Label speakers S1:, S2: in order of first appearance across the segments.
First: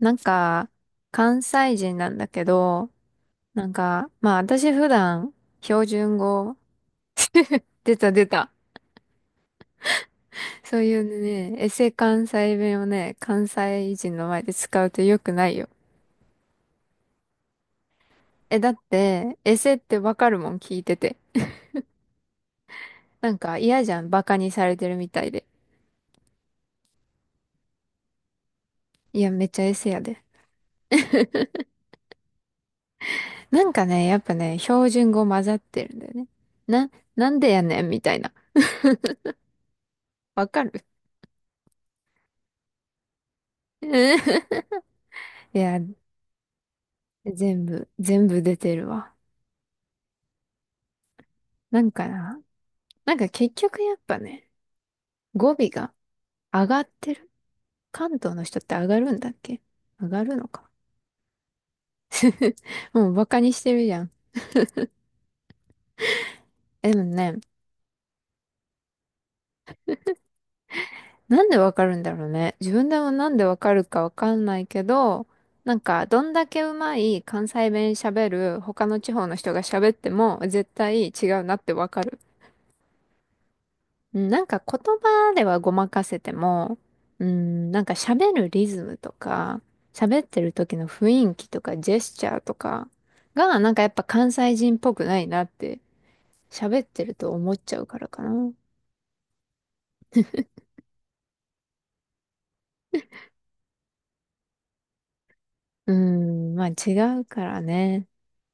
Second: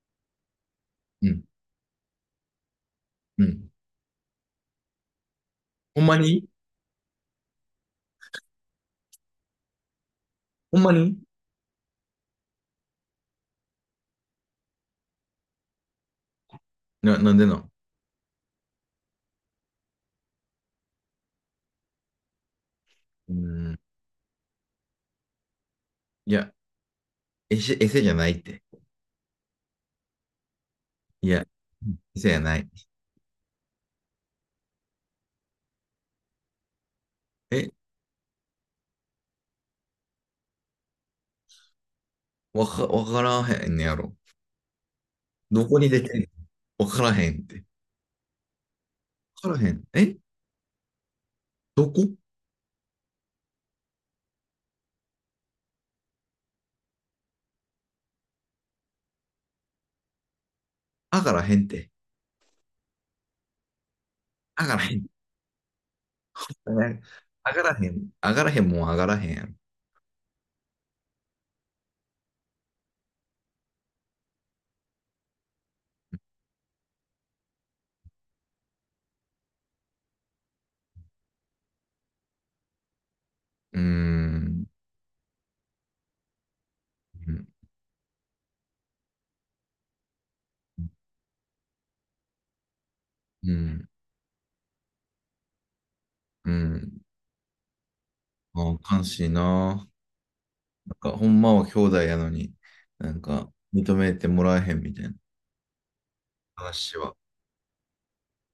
S1: なんか、
S2: う
S1: 関
S2: ん。
S1: 西人なんだけど、
S2: う
S1: な
S2: ん。
S1: んか、まあ私普段、標
S2: ほんま
S1: 準
S2: に。
S1: 語、出た出た。そ
S2: ほ
S1: う
S2: んま
S1: い
S2: に。
S1: うね、エセ関西弁をね、関西人の前で使うと良くないよ。
S2: なんでなん？
S1: え、だって、エセってわかるもん聞いてて。な
S2: うー
S1: んか
S2: ん。
S1: 嫌じゃん、バカにされてるみたいで。
S2: いや、エセ、エセじゃないって。
S1: いや、めっちゃエセやで。
S2: いや、エセじゃない。
S1: なんかね、やっぱね、標準語混ざってるんだよね。な、なんでや
S2: え、
S1: ねんみたいな。わかる？
S2: わからへんね やろ？
S1: い
S2: ど
S1: や、
S2: こに出てんの？わからへんって。
S1: 全部出てるわ。
S2: わからへん。え、
S1: な
S2: ど
S1: んか
S2: こ？
S1: な。なんか結局やっぱね、語尾が上がってる。関東の人って上がるんだっけ？上がるのか。
S2: あからへんって。
S1: もうバカにしてるじゃん。
S2: あからへん。
S1: でもね、
S2: あからへん。あからへんもん、あがらへんやろ。
S1: なんでわかるんだろうね。自分でもなんでわかるかわかんないけど、なんかどんだけうまい関西弁喋る他の地方の人が喋っても絶対違うなってわかる。
S2: うー
S1: うんなんか
S2: ん。
S1: 言葉ではごまかせても、うん、なんか喋るリズムとか、喋ってる時の雰囲気とかジェスチャーとか
S2: う
S1: が、なんかや
S2: ん。
S1: っぱ関西人っぽくないなって
S2: う
S1: 喋っ
S2: ん。
S1: てると思っちゃうからかな。
S2: ああ、悲しいな。なんか、ほんまは兄弟やのに、なんか、認めてもらえへんみたいな
S1: うん、まあ違
S2: 話は。
S1: うからね。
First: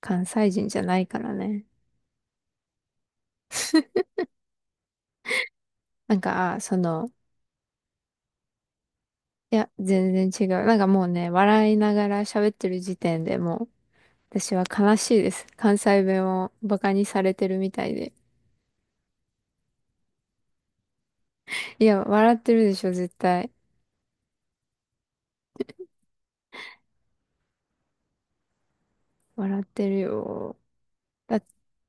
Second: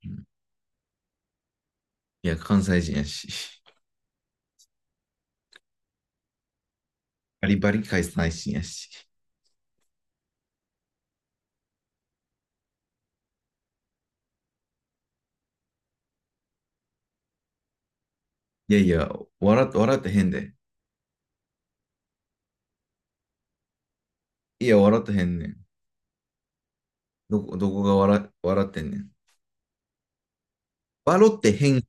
S1: 関西人じゃないからね。
S2: いや、関西人やし。
S1: なんか、
S2: バリバリ関西人やし。
S1: いや、全然違う。なんかもうね、笑いながら喋ってる時点でもう、私は悲しいです。関西弁をバカにされてるみたいで。
S2: いやいや、笑ってへんで。
S1: いや、笑ってるでしょ、絶対。
S2: いや、笑ってへんねん。どこどこが笑ってんねん？
S1: 笑ってるよ。
S2: 笑
S1: だ、
S2: ってへん。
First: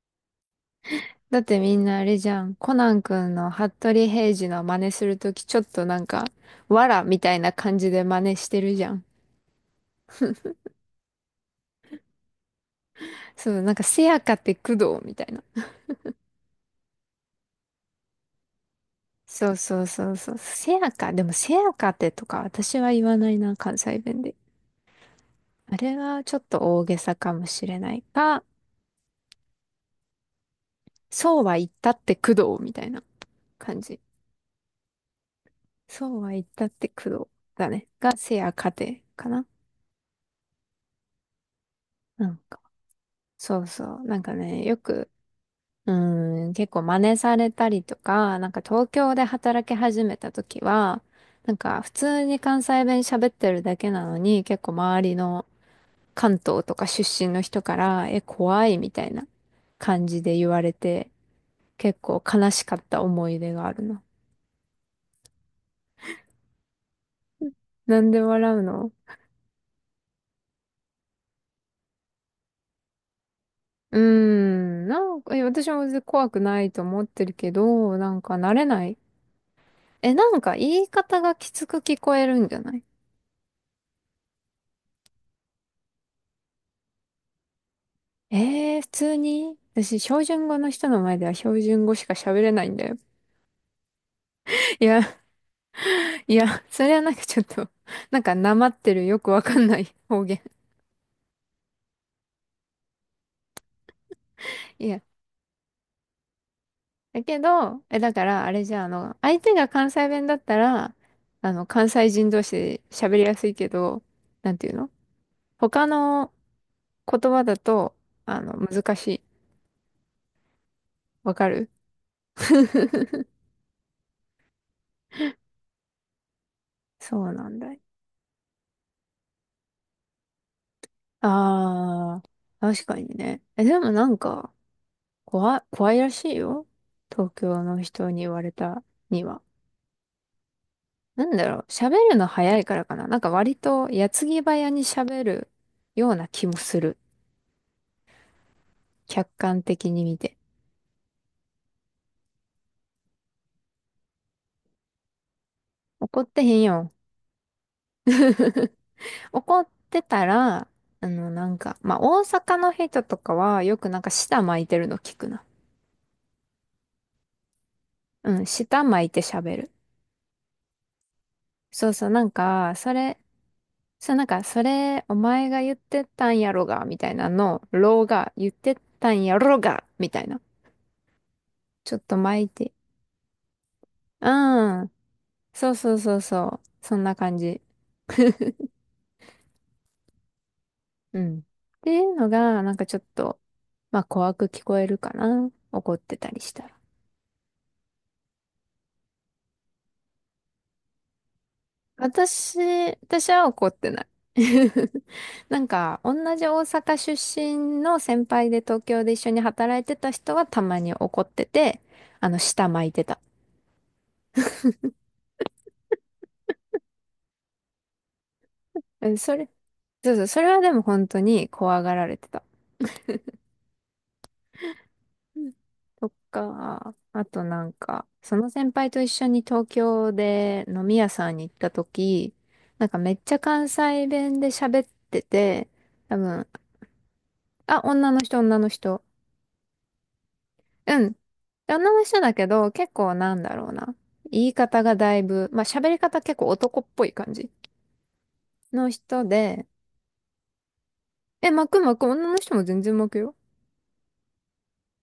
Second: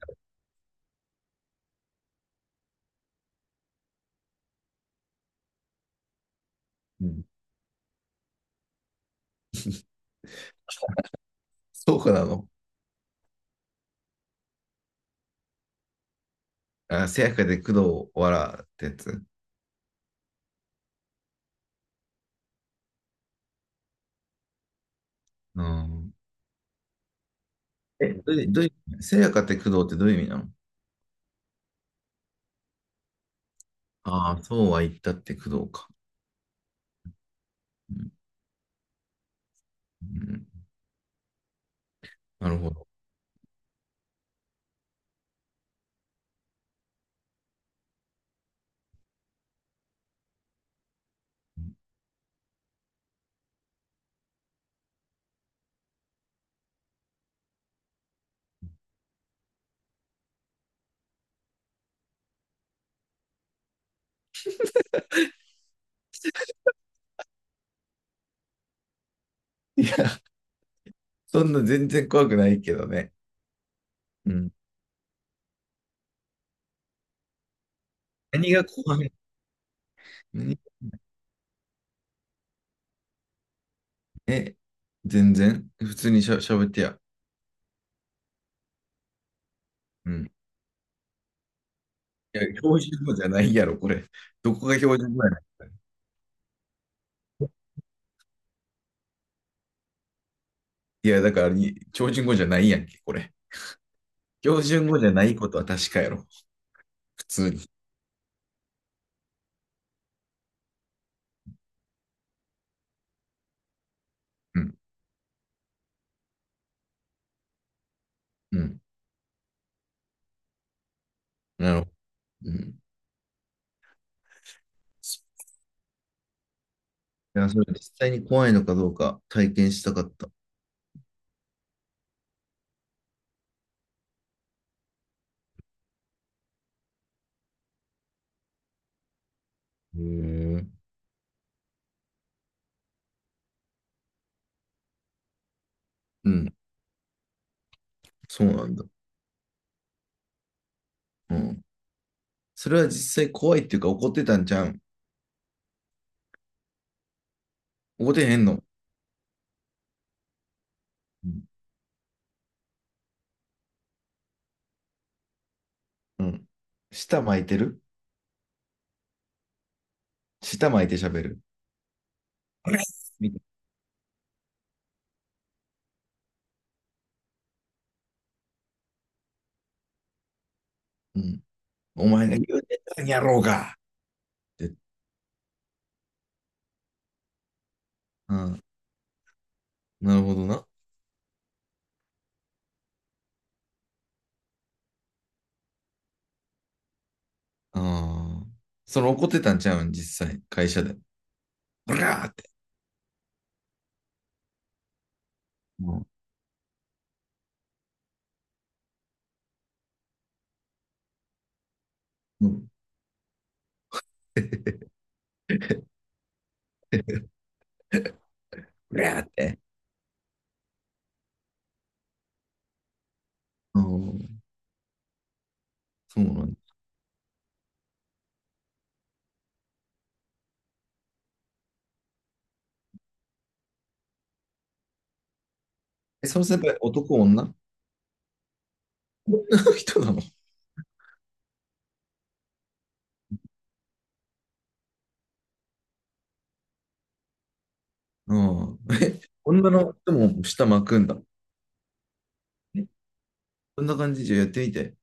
S1: だってみんなあれじゃん。コナン君の服部平次の真似するとき、ちょっとなんか、わら
S2: う
S1: み
S2: ん。
S1: たいな感じで真似してるじゃん。
S2: そうかなの。
S1: そう、なんか、せやかって工藤みたいな。
S2: あ、せやかで工藤、笑ってやつ。
S1: そうそうそうそう。せやか、でもせやかってとか私は言わないな、関西弁で。
S2: う
S1: あれ
S2: ん。
S1: はちょっと大げさかもしれない
S2: え、
S1: か、
S2: どういう、せやかって工藤ってどういう意味なの？
S1: そうは言ったって工藤みたいな感じ。
S2: ああ、そうは言ったって工藤か。
S1: そうは言ったって工藤だね。
S2: うん。
S1: がせやかてかな。
S2: うん、
S1: うん、
S2: なるほど。
S1: そうそう。なんかね、よく、うん、結構真似されたりとか、なんか東京で働き始めた時は、なんか普通に関西弁喋ってるだけなのに、結構周りの関東とか出身の人から、え、怖いみたいな感じで言われて、結構悲しかった思い出があるの。なんで笑うの？
S2: いや、そんな全然怖くないけどね。うん。
S1: なんか、私も別に怖くないと思ってるけど、なんか
S2: 何
S1: 慣れ
S2: が
S1: ない。
S2: 怖い？
S1: え、なんか
S2: 何が
S1: 言い
S2: 怖い？
S1: 方がきつく聞こえるんじゃない？
S2: え、全然普通にしゃべってや。
S1: ええー、普通に私、
S2: う
S1: 標
S2: ん。い
S1: 準語の人の前では標準語しか喋
S2: や、
S1: れないん
S2: 標
S1: だよ。
S2: 準語じゃないやろ、これ。どこが
S1: い
S2: 標準
S1: や、
S2: 語やね
S1: いや、それはなんかちょっと、なんかなまってるよくわかんない方言。
S2: ん。いや、だからに、標準語じゃないやんけ、これ。標
S1: い
S2: 準語
S1: や、
S2: じゃないことは確かやろ。
S1: だ
S2: 普
S1: け
S2: 通に。
S1: ど、だから、あれじゃあ、相手が関西弁だったら、関西人同士で喋りやすいけど、なん
S2: う
S1: ていう
S2: ん。
S1: の？他の言葉だと、
S2: うん。
S1: 難しい。わかる？
S2: なるほど。うん。
S1: そう
S2: い
S1: な
S2: や、
S1: ん
S2: それ
S1: だよ。
S2: 実際に怖いのかどうか体験したかった。
S1: ああ、確かにね。え、でもなんか、怖いらしいよ。東京の人に言われたには。
S2: へえ。
S1: なんだろう、喋るの早いからかな。なんか割と矢継ぎ早に喋るような
S2: う
S1: 気
S2: ん。
S1: もする。
S2: そうなんだ。
S1: 客観的に見て。
S2: うん。それは実際怖いっていうか怒ってたんじゃん。
S1: 怒ってへんよ。
S2: 怒ってへんの？
S1: 怒ってたら、
S2: う
S1: な
S2: ん。
S1: んか、まあ、大阪の人とかはよくなんか舌巻いてるの聞くな。
S2: うん。舌巻いてる？
S1: うん、舌巻いて喋る。
S2: 舌巻いて喋る。
S1: そうそう、なん
S2: こ
S1: か、
S2: れ
S1: それ、
S2: みたい
S1: そう、なんか、それ、お前が言ってたんやろが、みたいなのろが、言ってたんやろが、みたいな。
S2: な。うん。
S1: ちょっ
S2: お
S1: と
S2: 前が
S1: 巻い
S2: 言う
S1: て。
S2: てたんやろうが。って。
S1: うん。そうそうそうそう。そんな感じ。
S2: うん。なるほどな。
S1: うん。っていうのが、なんかちょっと、まあ怖く聞こえるかな。怒ってたりしたら。
S2: ああ。それ怒ってたんちゃうん、実際、会社で。ブラーって。
S1: 私、私は怒ってない。なん
S2: う
S1: か、
S2: ん。
S1: 同じ大阪出身の先輩で東京で一緒に働いてた人はたまに怒ってて、
S2: う
S1: 舌
S2: ん。
S1: 巻いてた。
S2: ブ
S1: うん、
S2: ラーって。
S1: そうそう、それはでも本当に怖がられてた。
S2: うん。
S1: と
S2: そうなんだ。
S1: か、あとなんか、その先輩と一緒に東京で飲み屋さんに行った時、なんかめっちゃ関西弁で喋ってて、多
S2: え、その
S1: 分、
S2: 先輩、男、女？
S1: あ、女の人、女の人。
S2: 女の人なの？
S1: うん。女の人だけど、結構なんだろうな。言い方がだいぶ、まあ喋り方結構男っぽい感じ
S2: うん。
S1: の
S2: え、
S1: 人で、
S2: 女の人も下巻くんだ。
S1: え、巻く巻く、女の人も全
S2: え、
S1: 然巻くよ。
S2: そんな感じじゃやってみて。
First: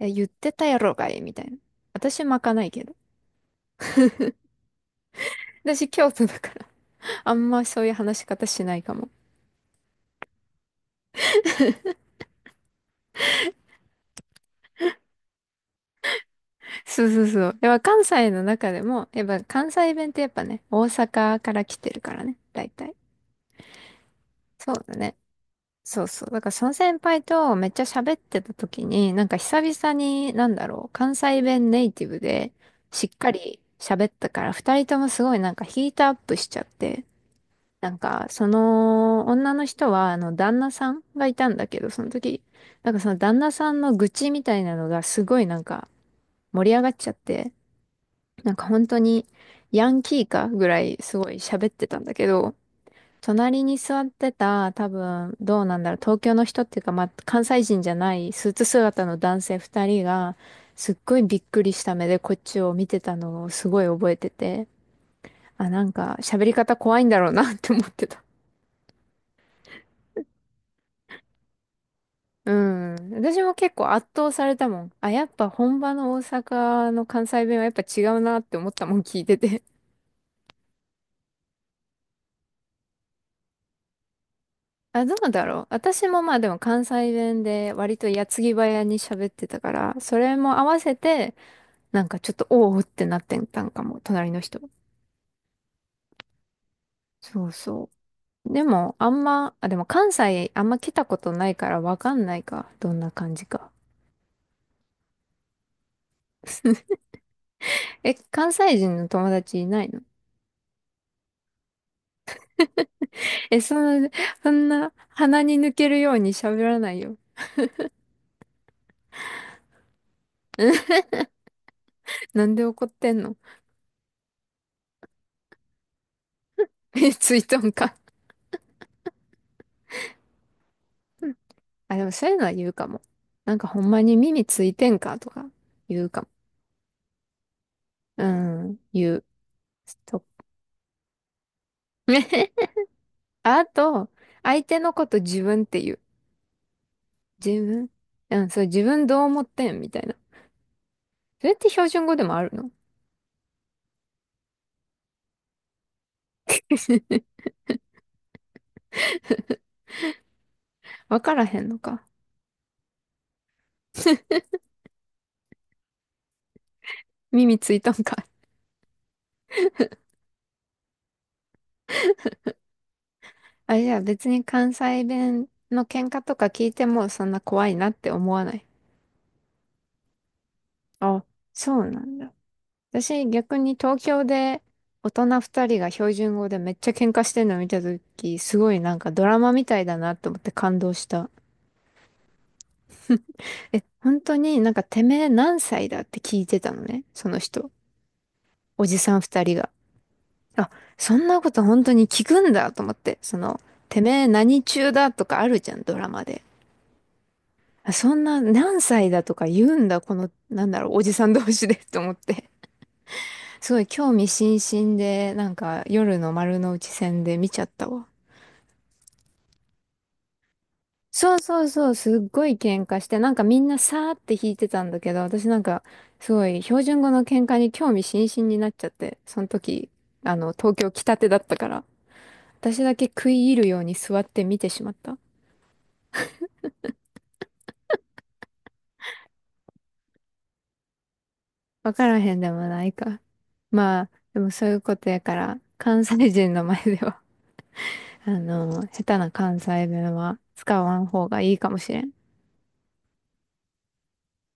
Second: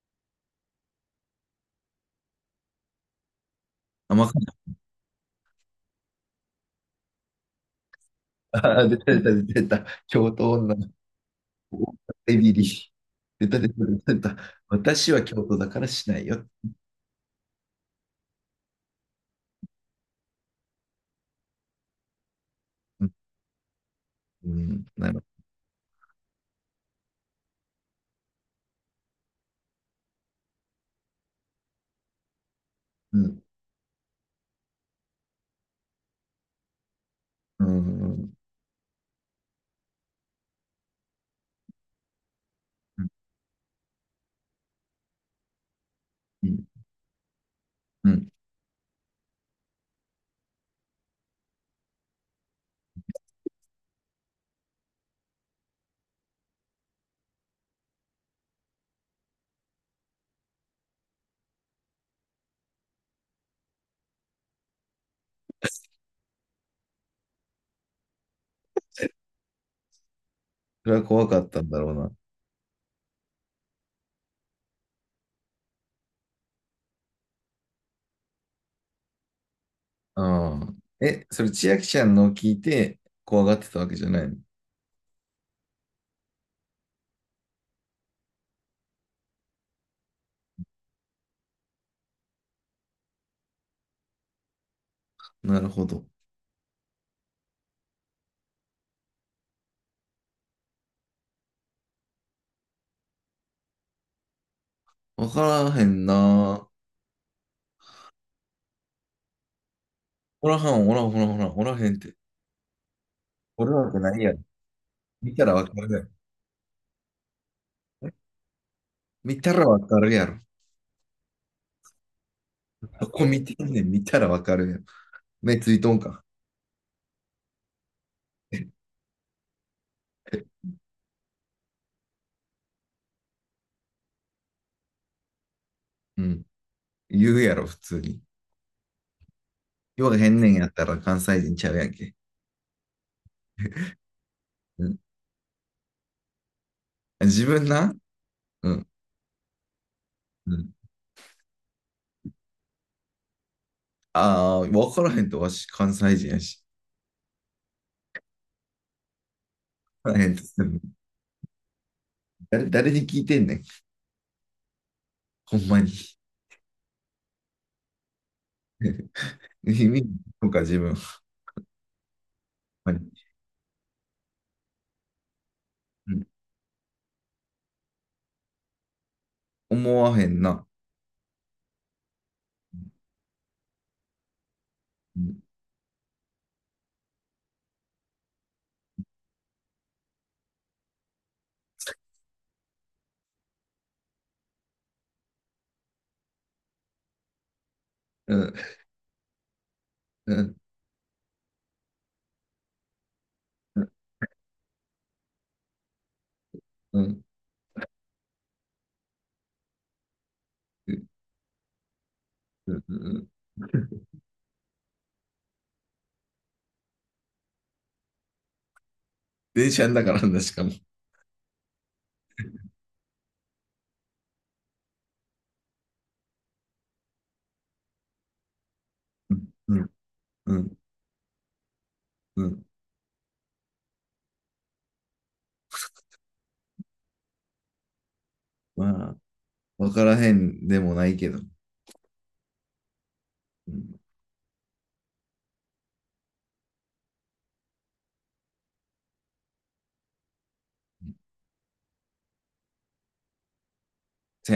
S1: え、言ってたやろがい、みたいな。私巻かないけど。
S2: あ、巻く。
S1: 私京都だから、あんまそういう話し方しない
S2: あー、
S1: か
S2: 出
S1: も。
S2: た出た出た出た。京都女の子。エビリ。出た出た出た出た。私は京都だからしないよ。
S1: そうそうそう。やっぱ関西の中でも、やっぱ関西弁ってやっぱね、大阪から来てるからね、大体。
S2: うん。う
S1: そう
S2: ん、
S1: だ
S2: な
S1: ね。
S2: る
S1: そうそう。だからその先輩とめっちゃ喋ってた時に、なんか久々に、なんだろう、関西弁ネイティブでしっ
S2: ほど。う
S1: か
S2: ん。
S1: り喋ったから、二人ともすごいなんかヒートアップしちゃって、
S2: う
S1: なんか
S2: ん。
S1: その女の人は、旦那さんがいたんだけど、その時、なんか
S2: う
S1: そ
S2: ん。
S1: の旦那さんの愚痴みたいなのがすごいなんか
S2: うん。
S1: 盛り上がっちゃって、
S2: うん。
S1: なんか本当にヤンキーかぐらいすごい喋ってたんだけど、隣に座ってた多分どうなんだろう、東京の人っていうか、まあ、関西人じゃないスーツ姿の男性二人がすっごいびっくりした目でこっちを見てたのをすごい覚えてて、あ、なんか喋り方怖いんだろうなって思ってた。
S2: それは怖かったんだろうな。
S1: うん。私も結構圧倒されたもん。あ、やっぱ本場の大阪の関西弁はやっぱ違うなって思ったもん聞いてて。
S2: うん。え、それ千秋ちゃんのを聞いて怖がってたわけじゃないの？
S1: あ、どうだろう。私もまあでも関西弁で割と矢継ぎ早に喋ってたから、それも合わせて、なんかちょっとおおってなってたんかも、隣の人。
S2: なるほど。
S1: そうそう。でも、でも関西あんま来たことないからわかんないか。どんな感じか。
S2: わからへんな。
S1: え、関西人の友達いないの？
S2: おらはん、おらん、おらん、おらん、おらへんって。
S1: え、
S2: おる
S1: そ
S2: わけ
S1: んな、
S2: ないやろ。
S1: そんな
S2: 見
S1: 鼻
S2: たら
S1: に
S2: わか
S1: 抜け
S2: るや
S1: る
S2: ろ。
S1: ように喋らないよ。
S2: え、見たらわかるやろ。
S1: なんで怒っ
S2: そ
S1: てん
S2: こ
S1: の？
S2: 見てんねん、見たらわかるやろ。目ついとんか。
S1: え、ついとんか。あ、でもそういうのは言うかも。なんかほんまに耳ついてんかとか言うか
S2: う
S1: も。
S2: ん。言うやろ、普通に。
S1: うん、言う。
S2: よう
S1: と
S2: へんねんやったら関西人ちゃうやんけ。
S1: あと、相手
S2: う
S1: の
S2: ん。
S1: こと自分って言う。
S2: 自
S1: 自
S2: 分
S1: 分。
S2: な。
S1: うん、そう、
S2: う
S1: 自
S2: ん。
S1: 分どう思ってんみたいな。
S2: うん。
S1: それって標準語でもあるの？
S2: ああ、わからへんと、わし関西人やし。わからへんと。
S1: わからへんのか。
S2: 誰に聞いてんねん。ほんまに。
S1: 耳ついたんか。
S2: 意味とか自分、ほんまに。
S1: あ、じゃあ別に関西弁の喧
S2: う
S1: 嘩
S2: ん、
S1: とか聞いてもそんな怖いなって思わない。
S2: 思わへんな。
S1: あ、そうなんだ。私逆に東京で
S2: う
S1: 大人
S2: ん。
S1: 二人が標準語でめっちゃ喧嘩してるの見たとき、すごいなんかドラマみたいだなと思って感動した。え、本当になんかてめえ何歳だって聞いてたのね、その人。
S2: うん。
S1: おじさん二人が。
S2: うん。
S1: あ、そんなこと本当に聞くんだと思って、
S2: うん。
S1: てめえ何中だとかあるじゃん、ドラマで。
S2: うん。
S1: あ、そんな何歳だとか言うんだ、なんだろ
S2: う
S1: う、お
S2: ん。
S1: じさん同士で と思って。
S2: うん。うん。
S1: すごい興味津々で、なんか夜の丸の内線で見ちゃったわ。
S2: 電車んだからな、しかも。
S1: そうそうそう、すっごい喧嘩して、なんかみんなさーって弾いてたんだけど、私なんか、すごい標準語の喧嘩に興味津々になっちゃって、
S2: う
S1: その
S2: ん。う
S1: 時、
S2: ん。う
S1: 東
S2: ん。
S1: 京来たてだったから、
S2: うん。
S1: 私だけ食い入るように座って見てしまった。
S2: まあ、わからへんでもないけど。
S1: わからへんでもないか。
S2: うん。
S1: まあ、でもそういうことやから、関西人の前では、下手な関西弁は使わん方がいいかもしれん。
S2: せや。